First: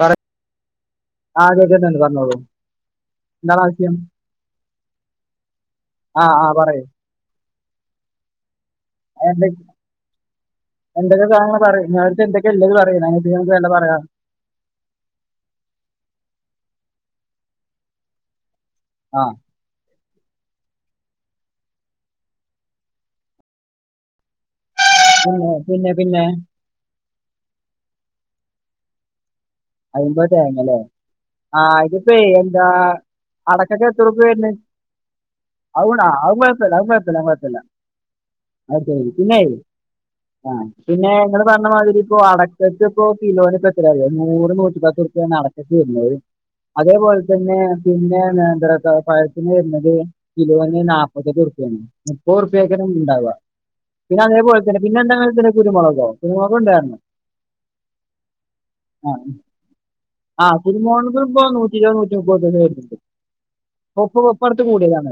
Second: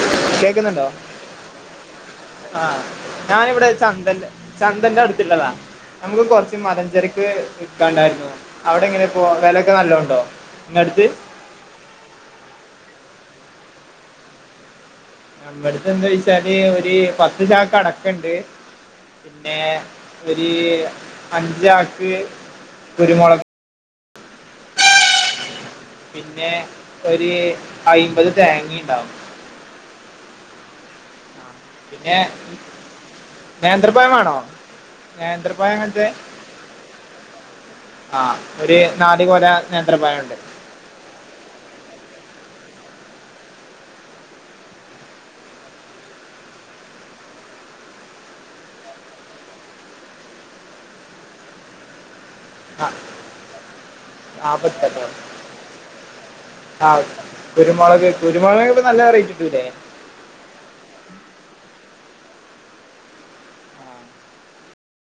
പറ കേക്കുന്നുണ്ടോ ആ കേൾക്കുന്നുണ്ട് പറഞ്ഞോളൂ ആഹ് എന്താണ് ഞാനിവിടെ ആവശ്യം ചന്തൻ ചന്തന്റെ അടുത്തുള്ളതാ നമുക്ക് ആ ആ കുറച്ച് പറയൂ [unintelligible] [unintelligible] വിക്കാണ്ടായിരുന്നു അവിടെ എങ്ങനെ പോ വിലയൊക്കെ നല്ലണ്ടോ ഇങ്ങടുത്ത് [unintelligible] പറയി ഇങ്ങളടുത്ത് എന്തൊക്ക ഇള്ളേന്ന്പറയ് [unintelligible] വേണ്ടത് പറയാം. നമ്മടുത്തെന്തായ്ച്ചാല് ഒര് പത്ത് ചാക്ക് അടക്കണ്ട് ആ പിന്നെ ഒര് അഞ്ച്യാക്ക് കുരുമൊളക്. [unintelligible] പിന്നെ ഒര് അയിമ്പത് തേങ്ങയ്ണ്ടാവും. അയ്മ്പത് തേങ്ങ അല്ലേ? ആഹ് ഇതിപ്പേ പിന്നെ എന്താ അടക്കക്ക് നേന്ത്രപ്പഴം എത്തറുപ്പ്യ വേണോ വരുന്നെ. [unintelligible] ഔവുണാ അത്കൊയപ്പല്ല അത്കൊയപ്പല്ല കൊയപ്പല്ല. ആഹ് ഒര് നാല്കൊല നേന്ത്രപയണ്ട്. ആ പിന്നെ ഇങ്ങള് പറഞ്ഞമാതിരി ഇപ്പൊ അടക്കക്ക് ഇപ്പൊ കിലോന് പ്പെത്രയാ അറിയോ നൂ റ്നൂറ്റിപത്ത് റുപ്പ്യാണ് അടക്കക്ക് വരുന്നത്. അതേപോലത്തന്നെ പിന്നെ നേത്ര പഴത്തിന് വരുന്നത്. കിലോന് നാപ്പെത്തെട്ട് റുപ്യാണ് മുപ്പത് റുപ്യക്കാണ് ആ ഉണ്ടാവ. പിന്നെതേപോലെ തന്നെ നാപ്പത്തെട്ടോ പിന്നെന്താണ്ള്ളത് കുരുമൊളകോ കുരുമുളകു ഉണ്ടായ്ര്ന്നോ? കുരുമൊളക്ന്പ്പ നല്ല റേറ്റ്കിട്ടൂല്ലേ? ആ കുരുമൊളകിനിപ്പോ നൂറ്റിര്വത് നൂറ്റിമുപ്പത് റുപ്യക്കെ വരുന്നുണ്ട്. ഇപ്പൊ പ്പൊ ഇപ്പടുത്ത് കൂടിയതാണ്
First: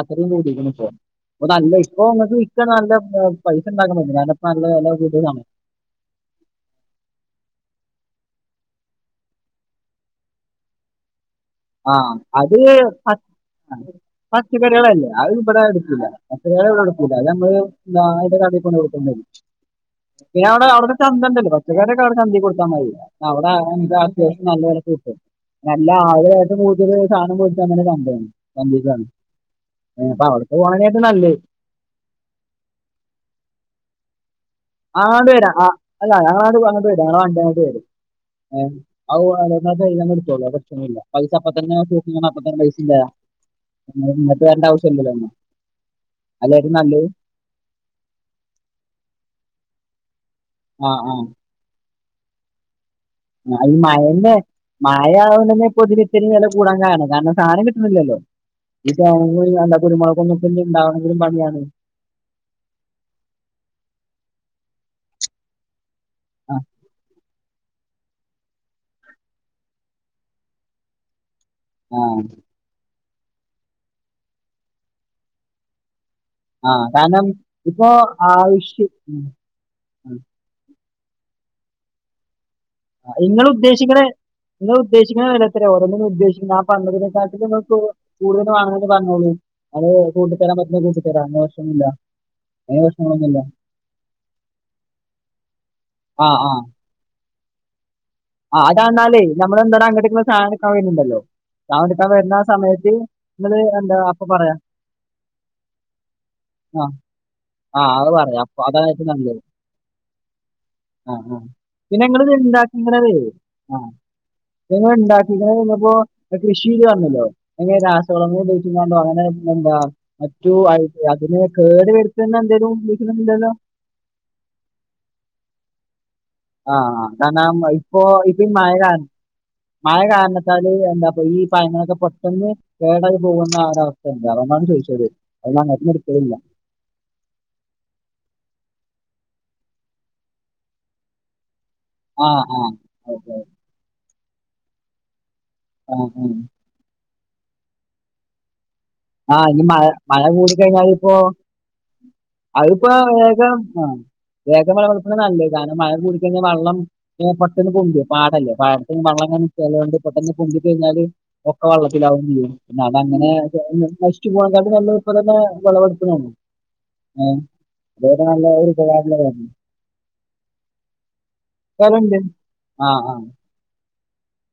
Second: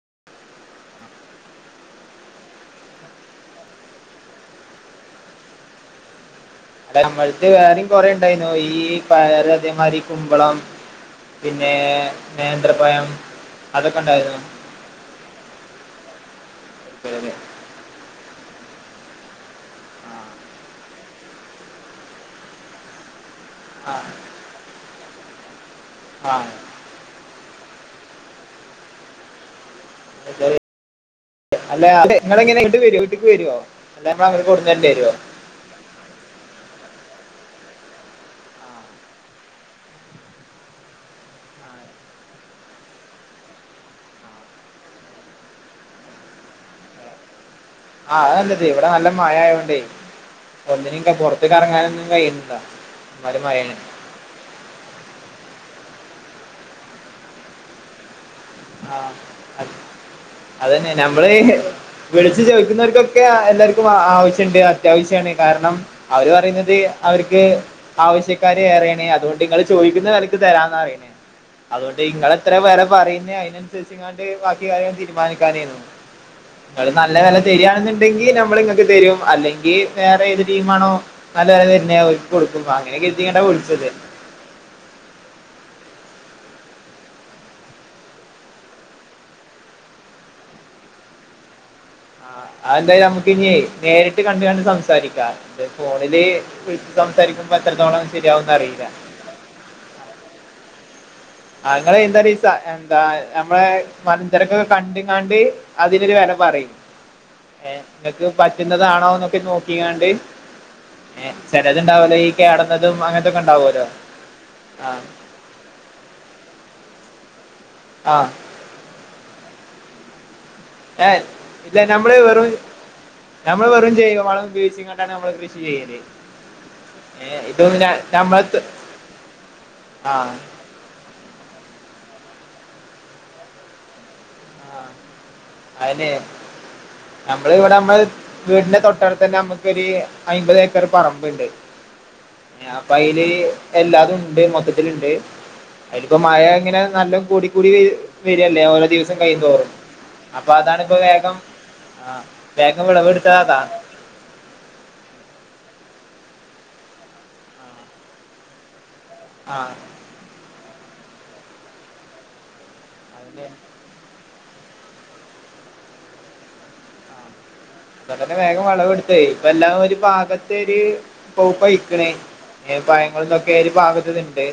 അത്രയും കൂടിയിക്ക്ണ് ഇപ്പൊ. ഇപ്പൊ നല്ല ഇപ്പോ ഇങ്ങക്ക് വിറ്റാ നല്ല പൈസണ്ടാക്കാൻ പറ്റും കാണിപ്പോ നല്ല വെല കൂടലാണ്. നമ്മൾത്ത് വേറെം കൊറേണ്ടായിനോ ഈ പയറ് അതേമാതിരി ഈ കുമ്പളം. പിന്നെ ആ അത് നേന്ത്രപ്പയം അതൊക്കെ ഉണ്ടായിരുന്നു. പച്ചക്കറികളല്ലെ അത് ഇബ്ടെ എടുക്കൂല്ല പച്ചക്കറികള് വിടെ എടുക്കല്ലഅത് എടുക്കലൊക്കെ നമ്മള് അയ്ന്റ കടേ കൊണ്ട് കൊടുക്കേണ്ടിവരും. പിന്നവിടെ അവ്ടെ ചന്തണ്ടല്ലോ പച്ചക്കറിക്കെ അവിടെ ചന്തെ കൊടുത്താമതി. അവിടെ ആ [unintelligible] നല്ല വെലക്ക് കിട്ടും നല്ല ആ ആൾക്കാര് കൂടുതല് സാനം വേടിക്കാവര്ന്ന ചന്തയാണ് [unintelligible] അപ്പൊ അവിടുക്ക് ശരി പോവാനായിട്ട് നല്ലത്. അല്ല അതിങ്ങളെങ്ങനെ ഇട് വരോ വീട്ടിക്ക് വരോ? [unintelligible] ആ വരാ ആ അല്ല ഞങ്ങളങ്ങട്ട്പ്പങ്ങട്ട് വരാ ഞങ്ങളെ വണ്ടി അങ്ങോട്ട് വരും. ഔ [unintelligible] കൈയിന്നങ്ങെടുത്തോളും അത്പ്രശ്നൊന്നുല്ല പൈസ അപ്പത്തന്നെ [unintelligible] അപ്പത്തന്നെ പൈസ തരാം. ഇങ്ങളിങ്ങട്ട് വരണ്ടാവശ്യം ഇല്ലല്ലോന്ന അയല്ലേറ്റം നല്ലത്. ആഹ് അതാല്ലത്. ഇവിടെ നല്ല മഴ ആയോണ്ടെ ആ ഒന്നിനും ഇക്കെ ആ പൊറത്തേക്ക്റങ്ങാനൊന്നും കഴിയുന്നില്ല. ഒരുമാതിരി ആ മഴയാണ് ഈ മയേന്റെ മയയാവുന്നെ പൊതുവെത്തിരി വെല കൂടാൻ കാരണം കാരണം സാനം കിട്ടുന്നില്ലല്ലോ ആ [unintelligible] അത് ഉണ്ടാവണെങ്കിലും പണിയാണ് വിളിച്ച് ചോയ്ക്കുന്നോർക്കൊക്കെ എല്ലാര്ക്കും ആവശ്യണ്ട് അത്യാവശ്യാണ് കാരണം അവര് ആ പറയുന്നത് അവര്ക്ക് ആവശ്യക്കാരേറയാണേ അതുകൊണ്ടിങ്ങള് ചോയ്ക്കുന്ന വെലയ്ക്ക് തരാന്നാറഞ്ഞേ അതുകൊണ്ട് ആ ഇങ്ങളെത്ര പേരാ പറയുന്നേ അയ്നന്സരിച്ച്ങ്ങാണ്ട് ബാക്കി കാര്യങ്ങ തീരുമാനിക്കാനേനു ആ ങ്ങള് നല്ല കാരണം വില ഇപ്പൊ തരിയാണെന്നുണ്ടെങ്കിൽ നമ്മള്ങ്ങക്ക് ആവശ്യം തരും അല്ലെങ്കി വേറേത് ടീമാണോ നല്ലവെല തര്ന്നെ ഓര്ക്കൊടുക്കും [unintelligible] നീയന്നെ വിളിച്ചത് ഇങ്ങള് ഉദ്ദേശിക്കുന്ന വെല തരാ ഓരോന്നിനു ഉദ്ദേശിക്കുന്ന ആ പറഞ്ഞതിനേക്കാട്ടിലു ങ്ങക്ക് കൂടുതല് വാങ്ങണേങ്കി പറഞ്ഞോളൂ അത് കൂട്ടിത്തരാൻ പറ്റുന്നേ കൂട്ടി തരാം അങ്ങ പ്രശ്നൊന്നില്ല അ ന്തായാലും നമുക്കിനിയേ നേരിട്ട് കണ്ട് കണ്ട് സംസാരിക്കാം ഫോണില് ആ ആ സംസാരിക്കുമ്പോ എത്രത്തോളം ശരിയാവുംന്ന് ആ അറിയില്ല അതാന്നാലേ നമ്മള് [unintelligible] അങ്ങട്ടേക്കുള്ള സാധനെട്ക്ക വെര്ന്ന്ണ്ടല്ലോ അങ്ങനെ ഇന്നൊരീസ എന്താ നമ്മളെ എന്താ അപ്പൊ പറയാം മനചരക്കൊക്കെ കണ്ട്ങ്ങാണ്ട് അതിനൊരു വെല പറയും ആ ഏ ആ അത് ഇങ്ങക്ക് പറയാം അപ്പൊ അതാണ് ഏറ്റവും പറ്റുന്നതാണോന്നൊക്കെ നല്ലത് നോക്കിങ്ങാണ്ട് ആ ഏ ആ പിന്നെ ചെലതുണ്ടാവലോ ഈ നിങ്ങൾ കേടന്നതും അങ്ങന [unintelligible] എങ്ങനെ ആഹ് രാസവളങ്ങള് ഉപയോഗിച്ചിങ്ങോണ്ടോ അങ്ങനെ എന്താ മറ്റു [unintelligible] ഏഹ് ഇല്ല കേട് ഞമ്മള് വരുത്തുന്ന വെറും എന്തെങ്കിലും ഉപയോഗിക്കുന്നുണ്ടല്ലോ ഞമ്മള് വെറും ജൈവവളം ഉപയോഗി താണ്നമ്മള് കൃഷി ചെയ്യല് ആഹ ഏഹ് കാരണം ഇതൊന്നും ഞ ഇപ്പൊ... ഇപ്പ ഈ നമ്മളെത്ത് മഴ കാരണം മഴ ആഹ് കാരണത്ത എന്താപ്പൊ ഈ പയങ്ങളൊക്കെ പെട്ടെന്ന് കേടായി പോകുന്ന ഒരവസ്ഥ ഉണ്ട്. അപ്പ ങ്ങളൊന്ന് ചോയ്ച്ചോക്കേണ്ടി അയ്നെ ഞമ്മള് ന്ഇവിടെ അമ്മള് വീടിന്റെ തൊട്ടടുത്തന്നെ അമ്മക്കൊര് അയ്മ്പതേക്കർ പറമ്പ്ണ്ട് ആ ആ അപൈൽ ഓക്കെ എല്ലാതുംണ്ട് മൊത്തത്തില്ണ്ട് ആ അയ്‌ല്പ്പോ ഉം. മഴ ങ്ങനെ നല്ല കൂടി കൂടി വരല്ലേ ഓരോ ദിവസ ആഹ് നിമഴ മഴ കൂടി കഴിഞ്ഞാല്പ്പോ വേഗം ആ വേഗം അതിപ്പോ വിളവെടുത്തത് വേഗം അതാണ് ആ വേഗം വെളവെട്ക്ക്ണ നല്ല. കാരണം മഴ കൂടിക്കഴിഞ്ഞാ വള്ളം പെട്ടെന്ന് പൊന്തും. പാടല്ലേ പാടത്ത് വള്ളം ങ്ങ ആ നിക്ക്ണതോണ്ട് പെട്ടെന്ന് പൊന്തി കഴിഞ്ഞാല് ഒക്കെ വെള്ളത്തിലാവും ചെയ്യും. പിന്നെ അതങ്ങനെ അതന്നെ നശിച്ചു പോണക്കാട്ടിം നല്ലത് ഇപ്പ തന്നെ വെളവെടുക്ക്ണാണ് ഏ പ്പതന്നെ വേഗം വെളവെടുത്തേയ്. ഇപ്പ എല്ലാം ഒരു പാകത്തെര് പൗപ്പായിക്ക്ണ് ഉണ്ട്. ഏ ആ ആ പയങ്ങളും തൊക്കെര് പാഗത്ത്ല് ണ്ട്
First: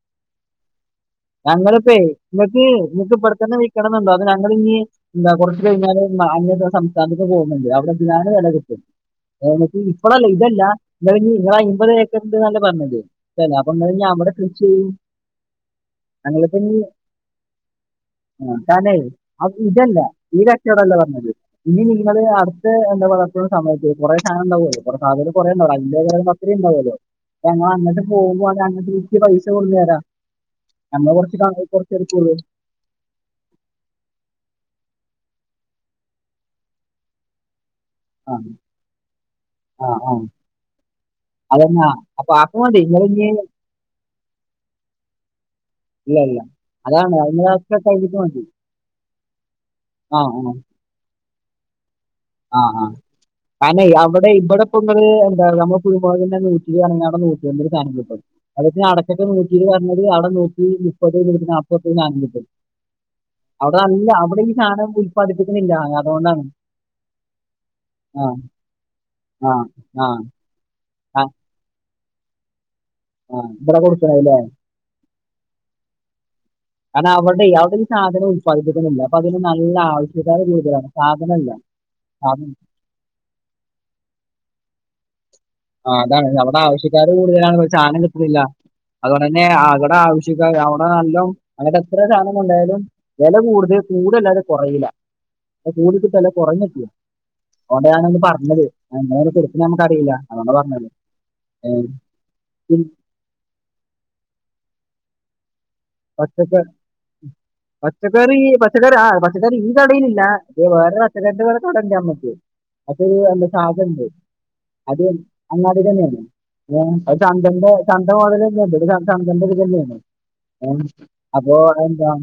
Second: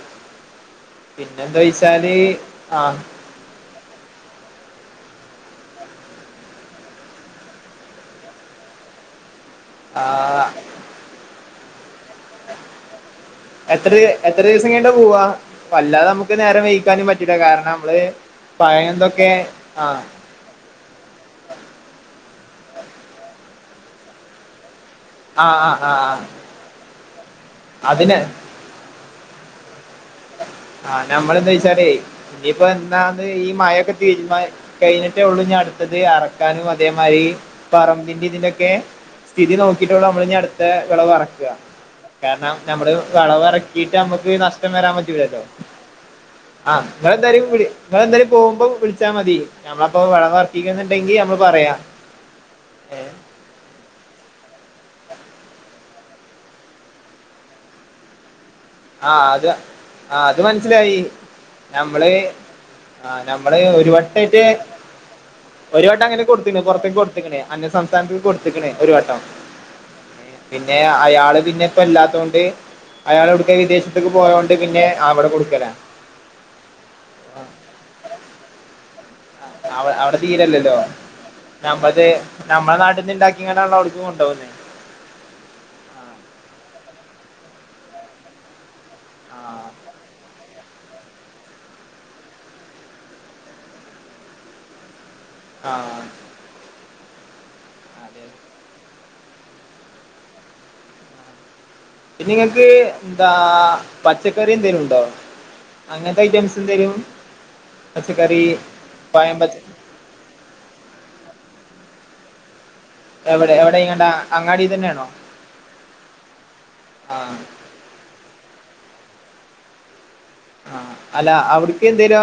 ഞങ്ങളിപ്പെയ് ങ്ങക്ക് നിപ്പൊ ബട്ത്തന്നെ വിക്കണെന്നുണ്ടോ. അതോ ഞങ്ങളിഞ്ഞി എന്താ കുറച്ച കഴിഞ്ഞാല് [unintelligible] ഒരു സംസ്ഥാനത്ത് പോകുന്നുണ്ട് അവിടെ ഇഞാണ് വില കിട്ടും ഇപ്പളല്ല ആ ഇതല്ല ങ്ങള് ങ്ങള് അയ്മ്പത് ഏക്കർണ്ട്ന്നല്ലെ പർഞ്ഞത് എത്ര എത്ര ദിവസം കയ്ഞിട്ടാ പോവാ വല്ലാതെ നമുക്ക് ഞങ്ങളിപ്പോ നേരം ഇനി വെയയിക്കാനും പറ്റില്ല. കാരണം മ്മള് ആ, പയം കാരണം തൊക്കെ അത് ഇതല്ല ആഹ് ഈ കച്ചോടല്ല പർഞ്ഞത്. ഇനി നിങ്ങള് അടുത്ത എന്താ വളർത്ത്ണ സമയത്ത് കുറേ സാനം ണ്ടാവുവല്ലോ കൊറേ സാധനം ആ ആ കുറേണ്ടാവല്ലോ. ആ അയ്മ്പത് ആ റിമ്പം അത്രീംണ്ടാവുല്ലോ. ഞങ്ങളങ്ങട്ട് അതിന് പോവ്വാണങ്ങെട്ട് അത് ട്ട് പൈസ കൊട്ന്നരാ ആ നമ്മലെന്തേചാലെയ് എടുക്കുള്ളൂ നിപ്പോന്താന്ന് ഈ മഴക്കെ തീരുമാ കഴിഞ്ഞിട്ടേ ഉള്ളൂ ന്നി അടുത്തത് എറക്കാനും അതേമായ്രി പറ ൻ്റിം ആ തിന്റെ ക്കെ സ്ഥിതി ആ നോക്കിട്ടുള്ളൂ ആ നമ്മള്ന്നിഅടുത്തെ വിളവ് ഇറക്ക അതന്നെ അപ്പൊ കാരണം അപ്പൊ മതി നമ്മള് നിങ്ങൾ ഇനി വെളവറക്കിട്ട് നമ്മുക്ക് നഷ്ടം വരാൻ പറ്റൂലല്ലോ ഇല്ല ഇല്ല. ആ അതാണ് ങ്ങളെന്തായാലും വിളി അതിനൊക്കെ കഴിഞ്ഞിട്ട് ങ്ങളെന്താലും മതി. പോകുമ്പോ വിളിച്ചാ മതി. നമ്മളപ്പോ ആ ആ വെളവറക്കീക്ക്ണ ണ്ടെങ്കിൽ നമ്മള് പറയാം ആ ആ ഏഹ് കാര്നെയ് അവടെ ഇബടെപ്പങ്ങള് എന്താറിയ നമ്മളെ കുരുമൊളകിൻ്റെ നൂറ്റി രാണെങ്കില് ഔടെ നൂറ്റൈംബെന് സാനം കിട്ടും എല്ലത്തി അടക്കക്ക് ആഹ് അത് നൂറ്റിരുവർഞ്ഞത് ആഹ് അവിടെ അത് നൂറ്റി മനസ്സിലായി മുപ്പത് നൂറ്റി നാപ്പർപ്യക്ക് നമ്മള് സാനം കിട്ടും ആഹ് നമ്മള് അവിടെ ഒരു നല്ല അവിടെ വട്ടായിട്ട് ഈ സാനം ഉല്പാദിപ്പിക്ക്ണ്ല്ല. അതോണ്ടാണ്. പൊർത്ത്ക്ക് കൊടുത്ത്ക്ക്ണ്. അന്യസംസ്ഥാനത്ത്ക്ക് കൊട്ത്ത്ക്ക്ണ് ഒരു വട്ടം. ആ ആ പിന്നെ, ആ അയാള് പിന്നെപ്പോല്ലാത്തോണ്ട് ആ. അയാളോട്. ഇവിടെ വിദേശത്ത്ക്ക് കൊടുക്കണല്ലേ. പോയോണ്ട് പിന്നെ അവിടെ കൊടുക്കലാ. കാരണം അവരടെയ് അവടീ സാധനം പഴത്ത്ട്ടൊന്നുല്ല. പ്പൊ അതിന് നല്ല അവ അവിടെ ആവശ്യക്കാര് തീരല്ലല്ലോ കൂടുതലാണ്. സാധനല്ല സാധ മ്മളെ നാട്ട്ന്ന്ണ്ടാക് ഇങ്ങനെള്ളവിടക്കും കൊണ്ടോവില്ലേ ആ അതാണ്. അവടെ ആവശ്യക്കാര് കൂടുതലാണ് സാനം കിട്ട്ണില്ല. അതുകൊണ്ട്തന്നെ ആഹ് അവിടെ ആവശ്യ ക്കാര് അവിടെ നല്ലോം അങ്ങട്ടെത്ര സാനം കൊണ്ടായാലും വില കൂടുതൽ. കൂട്അല്ലാതെ കുറയീല കൂടി ആഹ് കിട്ടല്ല കുറഞ്ഞിട്ടിണ്. അതൊണ്ടാ ഞാനന്ന് അതെ പറഞ്ഞത്. ഇങ്ങളങ്ങനെ കൊട്ക്ക്ണത് നമ്മക്കറീല. അതോണ്ടാ പറഞ്ഞത് ഏ. പിന്നെങ്ങക്ക് ൻന്താ പച്ചക്കറി എന്തേലും ണ്ടോ. പച്ചക്കർ പച്ചക്കറീ പച്ചക്കറി പച്ചക്കറി, ആ പയം പച്ച പച്ചക്കറിൻ കടയിലില്ല. വേറെ പച്ചക്കറിൻ്റെ വേറെ കടണ്ട് ഞമ്മക്ക്. അത് അയ്ല് എവിടെ എവിടെ ഇങ്ങണ്ട സാധണ്ട്. അങ്ങാടി അത് തന്നെയാണോ അങ്ങാടി തന്നെയാണ്. ഏ ആ അഅ് ചന്തൻ്റെ ചന്തമാതിരെന്നെ ഇതൊരു ചന്തൻ്റെതിരിര്യന്നേണ് ആ അല്ല അവിട്ക്ക് എന്തേലു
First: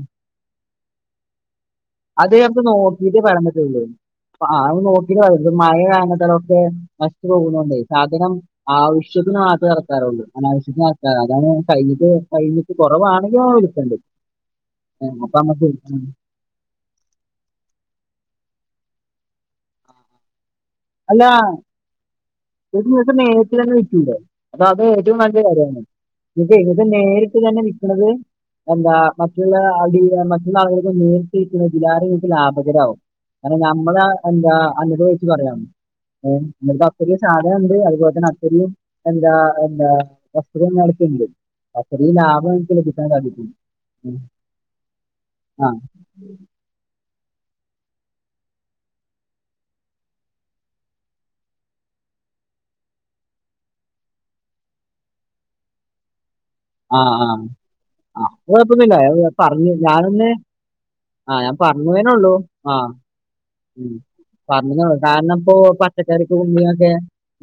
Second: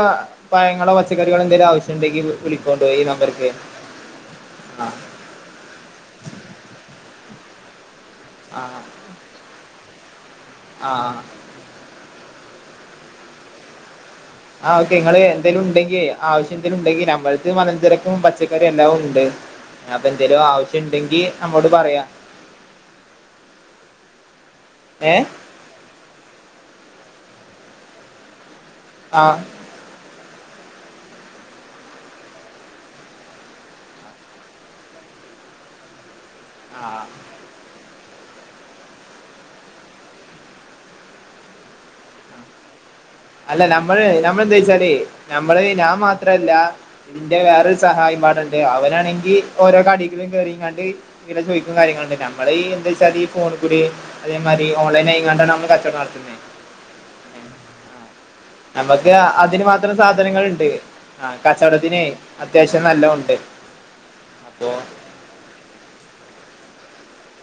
പഴങ്ങളോ പച്ചക്കറികളോ എന്തേലും ആവശ്യംണ്ടെങ്കി അത് നമുക്ക് വിളിക്കോണ്ടു ഈ നോക്കിയിട്ട് നമ്പർക്ക്. [unintelligible] ആ അതൊന്ന് നോക്കി ഞാൻ മഴ [unintelligible] നഷിച്ചു പോകുന്നുണ്ട് സാധനം ആ ആവശ്യത്തിന് മാത്രം നടക്കാറുള്ളു അനാവശ്യത്തിന് ആ നടത്താറ അതാണ് കഴിഞ്ഞിട്ട് കഴിഞ്ഞ്. അപ്പവാണെങ്കിൽ വിളിക്കണ്ട്. ആ ഓക്കെ നിങ്ങൾ എന്തേലും ഉണ്ടെങ്കിൽ ആവശ്യം എന്തേലും ഉണ്ടെങ്കിൽ നമ്മളെരുത്ത് മലംചരക്കും പച്ചക്കറിയും എല്ലാം ഉണ്ട് അപ്പൊ എന്തെങ്കിലും ആവശ്യം ഇണ്ടെങ്കി അല്ല നമ്മോട് പറയാം. [unintelligible] നേരിട്ട് തന്നെ വിറ്റൂടെ അപ്പൊ അത് ഏ ഏറ്റവും നല്ല കാര്യണ് ഇത് ഇത് നേരിട്ട് തന്നെ വിൽക്കണത് എന്താ ആ മറ്റുള്ള മറ്റുള്ള ആളുകൾക്ക് നേരിട്ട് വിൽക്കുന്നത് ഇതിലേറെ ഇങ്ങക്ക് ലാഭകരാവും കാരണം നമ്മള എന്താ അനുഭവ വെച്ച് പറയാണ് [unintelligible] ആ അതുണ്ട് അതുപോലെ തന്നെ അത്തരം എന്താ എന്താ വസ്തുതങ്ങളൊക്കെ ഉണ്ട് അത്രയും ലാഭം [inaudible] അല്ല നമ്മള് ഉം. നമ്മളെന്താ വെച്ചാല് നമ്മള് ആ ഞാൻ മാത്രല്ല ഇതിന്റെ വേറൊരു സഹായിം പാടണ്ട് അവനാണെങ്കിൽ ഓരോ കടയിലും കേറിങ്ങാണ്ട് ഇങ്ങന ചോദിക്കും കാര്യങ്ങളണ്ട് നമ്മള് ഈ എന്താ വെച്ചാ ഈ ഫോണി കൂടി അതേമാതിരി ഓൺലൈൻ ആയാണ്ടാണ് നമ്മൾ കച്ചവടം നടത്തുന്നുന്നത് ആഹ് ആഹ് ആ അത് കൊഴപ്പൊന്നില്ല നമ്മക്ക് അതിന് പറഞ്ഞു മാത്രം ഞാനൊന്ന് സാധനങ്ങളുണ്ട് ആ ആഹ് ഞാൻ കച്ചവടത്തിന് പറഞ്ഞതേനേള്ളൂ അത്യാവശ്യം ആഹ് നല്ല ഉണ്ട് ഉം അപ്പൊ പറഞ്ഞന്നെള്ളു കാരണം ഇപ്പോ പച്ചക്കറിക്ക് ഉള്ളിന്നൊക്കെ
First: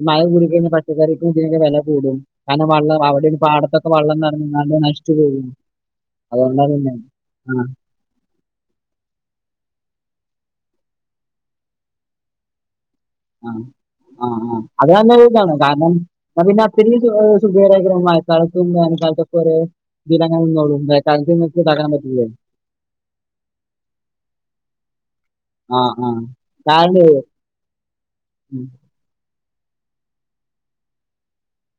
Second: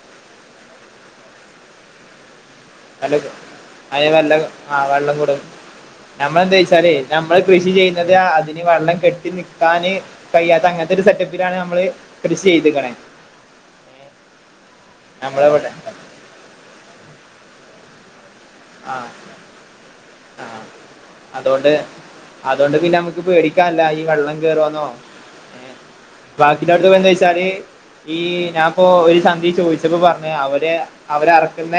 മഴ കുടിക്കഴിഞ്ഞ പച്ചക്കറിക്ക് ഉള്ളിന്നൊക്കെ വില കൂടും കാരണം വള്ളം നല്ല അവിടെ പാടത്തൊക്കെ അതിന് വള്ളം വെള്ളം ആ നറഞ്ഞു നശിച്ചു വെള്ളം കൂടും പോകുന്നു നമ്മളെന്താ അതൊണ്ടാ പിന്നെ വെച്ചാലേ നമ്മള് ആഹ് [unintelligible] അതിന് വെള്ളം കെട്ടി നിക്കാന് കഴിയ്യാത്ത അങ്ങനത്തെ ഒരു സെറ്റപ്പിലാണ് നമ്മള് കൃഷി ചെയ്തുക്കണേ ആഹ് ആഹ് ആഹ് അത് നല്ലൊരു നമ്മളെ ഇതാണ് ഇവിടെ കാരണം പിന്നെ അത്രയും സുഖഖര ആ ആ അതുകൊണ്ട് [unintelligible] [unintelligible] അതുകൊണ്ട് പിന്നെ നമുക്ക് പേടിക്കാൻല്ല ഈ വെള്ളം കയറോന്നോ ആ ആ ബാക്കില്ലെടുത്തൊക്കെ കാരണം എന്ത വച്ചാല് ഈ ഉം, ഞാപ്പോ ഒരു [unintelligible] ഇത് ചോദിച്ചപ്പോ പറഞ്ഞ് അവര് അവരറക്കുന്ന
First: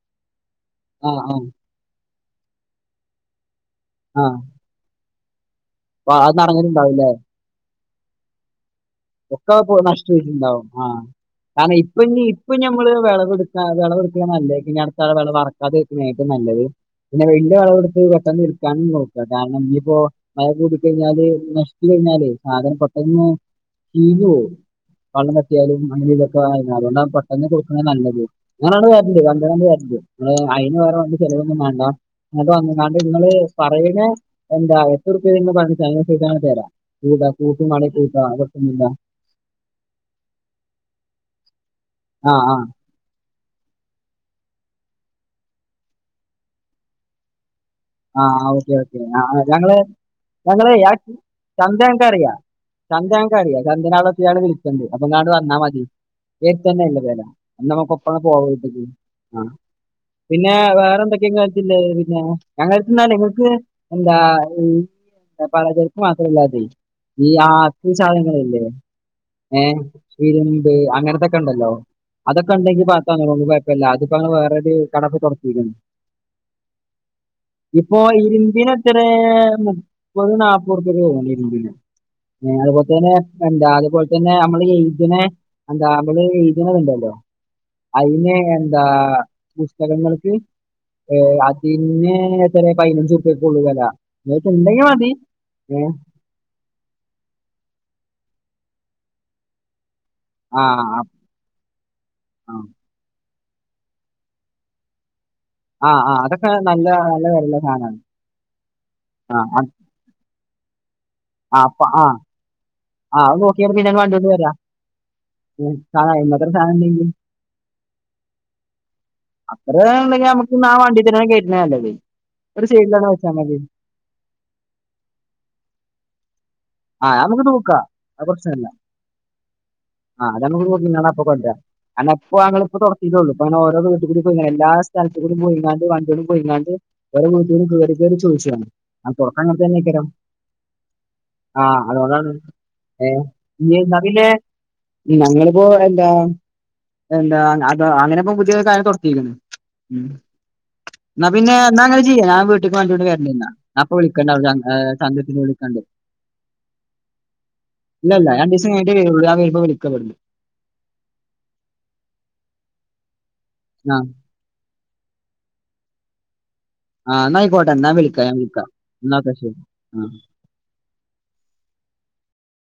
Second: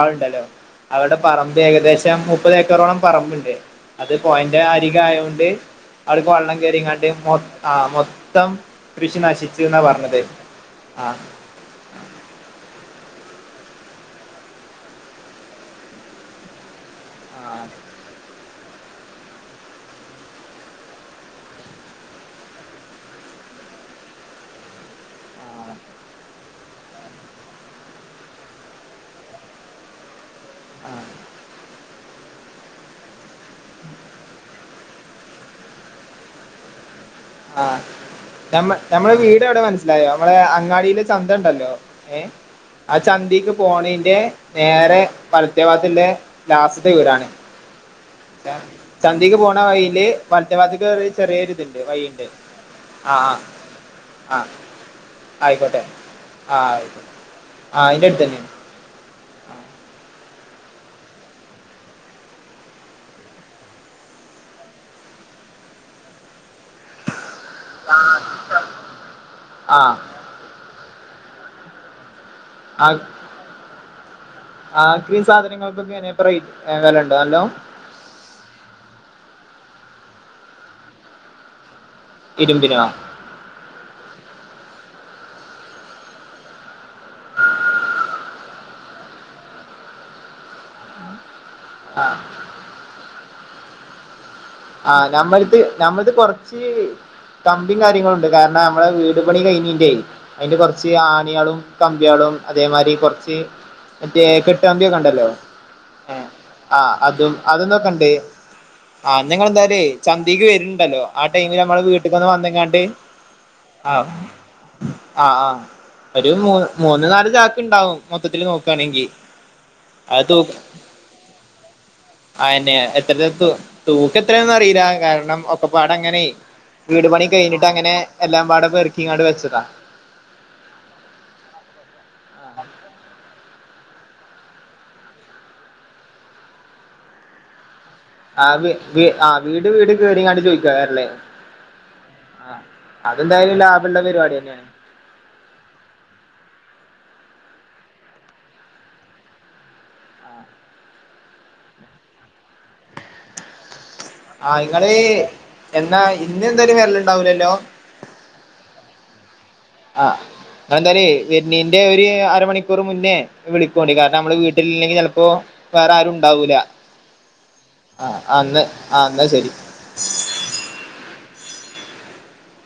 ആളുണ്ടല്ലോ ആ അവിടെ ആ പറമ്പ് ഏകദേശം മുപ്പത് ഏക്കറോളം പറമ്പ് ഉണ്ട് അത് ആ പോയിന്റ് എന്റെ അരികായോണ്ട് അപ്പൊ അവിടുക്ക് അത് വെള്ളം കയറിങ്ങാണ്ട് നടന്നിട്ടുണ്ടാവില്ലേ ആ മൊത്തം കൃഷി നശിച്ചു ഒക്കപ്പോ എന്നാ പറഞ്ഞത് നഷ്ടായിട്ടുണ്ടാവും ആഹ് ആ കാരണം ഇപ്പൊ ഇനി ഇപ്പൊ ഞമ്മള് വിള കൊടുക്ക വിള കൊടുക്ക നല്ല ഇനി അടുത്താള വിള വറക്കാതെക്കുന്നായിട്ട് നല്ലത് പിന്നെ ആ വെന്റെ അളവെടു [unintelligible] [unintelligible] നോക്കുക കാരണം ഇനിയിപ്പോ മഴ കൂട കഴിഞ്ഞാല് നശിച്ചു കഴിഞ്ഞാല് സാധനം പെട്ടെന്ന് ശീലോ വള്ളം കട്ടിയാലും ആ അങ്ങനെ ഇതൊക്കെ ആരുന്നു അതുകൊണ്ടാണ് പെട്ടെന്ന് കൊടുക്കുന്നത് നല്ലത് അങ്ങനാണ് [unintelligible] അയിന് വേറെ ചിലവൊന്നും വേണ്ട [unintelligible] കണ്ട് നിങ്ങള് പറയുന്നെ എന്താ എത്രറൂപ്യൽ നിന്ന് പ ചൈണ് തരാം കൂട കൂട്ട മഴ പൂക്ക മ്മ നമ്മടെ വീട് എവിടെ മനസ്സിലായോ നമ്മളെ അങ്ങാടിയില ചന്ത ഉണ്ടല്ലോ ങ്ങേ ആ ചന്തേക്ക് പോണീന്റെ നേരെ വലത്തെ ഭാഗത്തിൻ്റെ ലാസ്‌റ്റെത്തെയിറാണ് ആ ച ഓക്കെ ഓക്കെ ആ ചന്തേക്ക് ആ, പോണ ഞങ്ങള് വൈയില് വലത്ത് ഞങ്ങളെ ആ ഭാഗതിക്ക് ചെറിയരി ചന്ത ഇതുണ്ട് ഞങ്ങൾക്ക് വൈഴുണ്ട് ചന്ത ഞനക്ക് അറിയാം ആ ആ ചന്ധ്യനാവിടെെത്തിെ വിളിച്ചണ്ട് അപ്പൊങ്ങാട്ട് വന്നാൽ മതി ആയിക്കോട്ടെ ആ ഏക്ക് തന്നെ ആയിക്കോട്ടെ ഇല്ലേ ആ അതിന്റെ അടുത്ത് തന്നെയാണ് [unintelligible] ആഹ് പിന്നെ വേറെന്തൊക്കെയ [unintelligible] പിന്നെ ഞങ്ങക്ക്ന്നാൽ എങ്ങക്ക് എന്താ മ് പരാചരക്ക് മാത്രമല്ലാതെ ഈ ആ സാധനങ്ങളല്ലേ ഏർ് ആ ഇരുമ്പ് അങ്ങനത്തൊക്കെ ഉണ്ടല്ലോ അതൊക്കെ ഉണ്ടെങ്കിൽ [unintelligible] കുഴപ്പമില്ല അത്പ്പ [unintelligible] ആക്രീ സാധനങ്ങൾക്കൊക്കെ വിലണ്ടോ അല്ലോ ഇപ്പൊ ഇരുമ്പിന് എത്ര മുപ്പത് നാപ്പത് രൂപ്യ പോകുന്നു ഇരുമ്പിന് ഇരുമ്പിനോ പത്തന എന്താ അതുപോലെ തന്നെ നമ്മള് എഴുത്തണെ എന്താ നമ്മള് എഴുതനെ ഉണ്ടല്ലോ അതിനെ എന്താ പുസ്തകങ്ങൾക്ക് ഏ ആ പിന്നെ എത്ര പതിനഞ്ച് രൂപ്യയൊക്കെ ഉള്ളൂ വില ആഹ് മതി ഞമ്മളിത് ഏഹ് ഞമ്മളിത് പുറ കമ്പീം കാര്യങ്ങളുണ്ട് കാരണം നമ്മളെ വീട് പണി കഴിഞ്ഞില്ലേ അതില് കൊറച്ച് ആഹ് ആണിയളും കമ്പികാളും ആഹ് അതേമാരി കുറച്ച് മറ്റേ കെട്ടുകമ്പിയൊക്കെയുണ്ടല്ലോ? ആഹ് അതൊക്കെ ആ നല്ല നല്ല അതും വിലയുള്ള സാധനമാണ് അതെന്തൊക്കെയുണ്ട് ആ ആഹ് നിങ്ങളെന്തായാലേ ചന്തേക്ക് വരുണുണ്ടല്ലോ ആ ടൈമില് നമ്മള് അപ്പൊ ആ വീട്ടിക്ക് ഒന്നു വന്നങ്ങാണ്ട് ആ അത് നോക്കിയാ മതി ഞാൻ വണ്ടി കൊണ്ട് വരാം ആ ആ ഉം. സാധനം ഒരു അയിമേത്ര മൂ സാധനം മൂന്ന് ഉണ്ടെങ്കിൽ നാല് ചാക്ക് ഉണ്ടാവും മൊത്തത്തില് നോക്കാണെങ്കിൽ അത്രണ്ടെങ്കിൽ നമ്മുക്ക് ന്നാ ആ വണ്ടീ തന്നെ കേറ്റല്ലേ നല്ലത് ഒരു സൈഡി തന്നെ വെച്ചാ മതി തൂക്കം എത്രയാന്ന് അറിയില്ല ആകെ കാരണം ഒക്കപ്പാടെ അങ്ങനെ വീട് ആ അത് പണി നമുക്ക് കഴിഞ്ഞിട്ട് തൂക്കാം അങ്ങനെ എല്ലാം പാടെ പെറുക്കിയങ്ങാട് വെച്ചതാ ആഹ് അത് നമക്ക് നോക്കീം കണ്ടും അപ്പൊ കൊണ്ടരം അല്ല ഇപ്പൊ അങ്ങളെ ഇപ്പൊ തുറത്തിട്ടേള്ളൂ ഇപ്പ ഓരോന്ന് കൂടി പോയി എല്ലാ സ്ഥലത്തും കൂടി പോയിങ്ങാണ്ട് വണ്ടിം പോയിങ്ങാണ്ട് വര [unintelligible] ആ വീ വീ ആ വീട് വീട് കേറിങ്ങണ്ട് ചോയിക്കാറില്ലേ ആഹ് അതുകൊണ്ടാണ് ഏ ലാഭള്ള പരിപാടി തന്നെയാണ് ഞങ്ങളിപ്പോ എന്താ എന്താ ഞാ ഇപ്പൊ അങ്ങനെ ഇപ്പ പുതിയ കയറ് തൊടുത്തിരിക്കണ് ഉം.. ന്നാ പിന്നെ എന്നാങ്ങനെ ചെയ്യാം ഞാൻ വീട്ടിക്ക് വണ്ടികൊണ്ട് കേറ്റണില്ല അപ്പൊ വിളിക്കണ്ട പറഞ്ഞ് ആ സന്ധ്യയ്ക്ക് ഞാൻ കണ്ടു എന്നാ ഇന്ന് എന്തായാലും വെല്ല ഉണ്ടാവൂലല്ലോ ഇല്ല ഇല്ല രണ്ട് ദിസം കഴിഞ്ഞിട്ടേ വരുള്ളൂ ആ വപ്പ ആ അതെന്തറിയോ വരണെൻ്റെ ഒരു അരമണിക്കൂറ് മുന്നേ വിളിക്കണ്ടി ആ കാരണം നമ്മള് വീട്ട ല്ലെങ്കില് ചിലപ്പോ വേറെ ആരും ഉണ്ടാവൂല ആ എന്നാ ആയിക്കോട്ടെ എന്നാ ആ വിളിക്കാം ഞാൻ ആഹ് എന്നാ വിളിക്കാം ആ എന്നാ ഓക്കെ ആ ശരി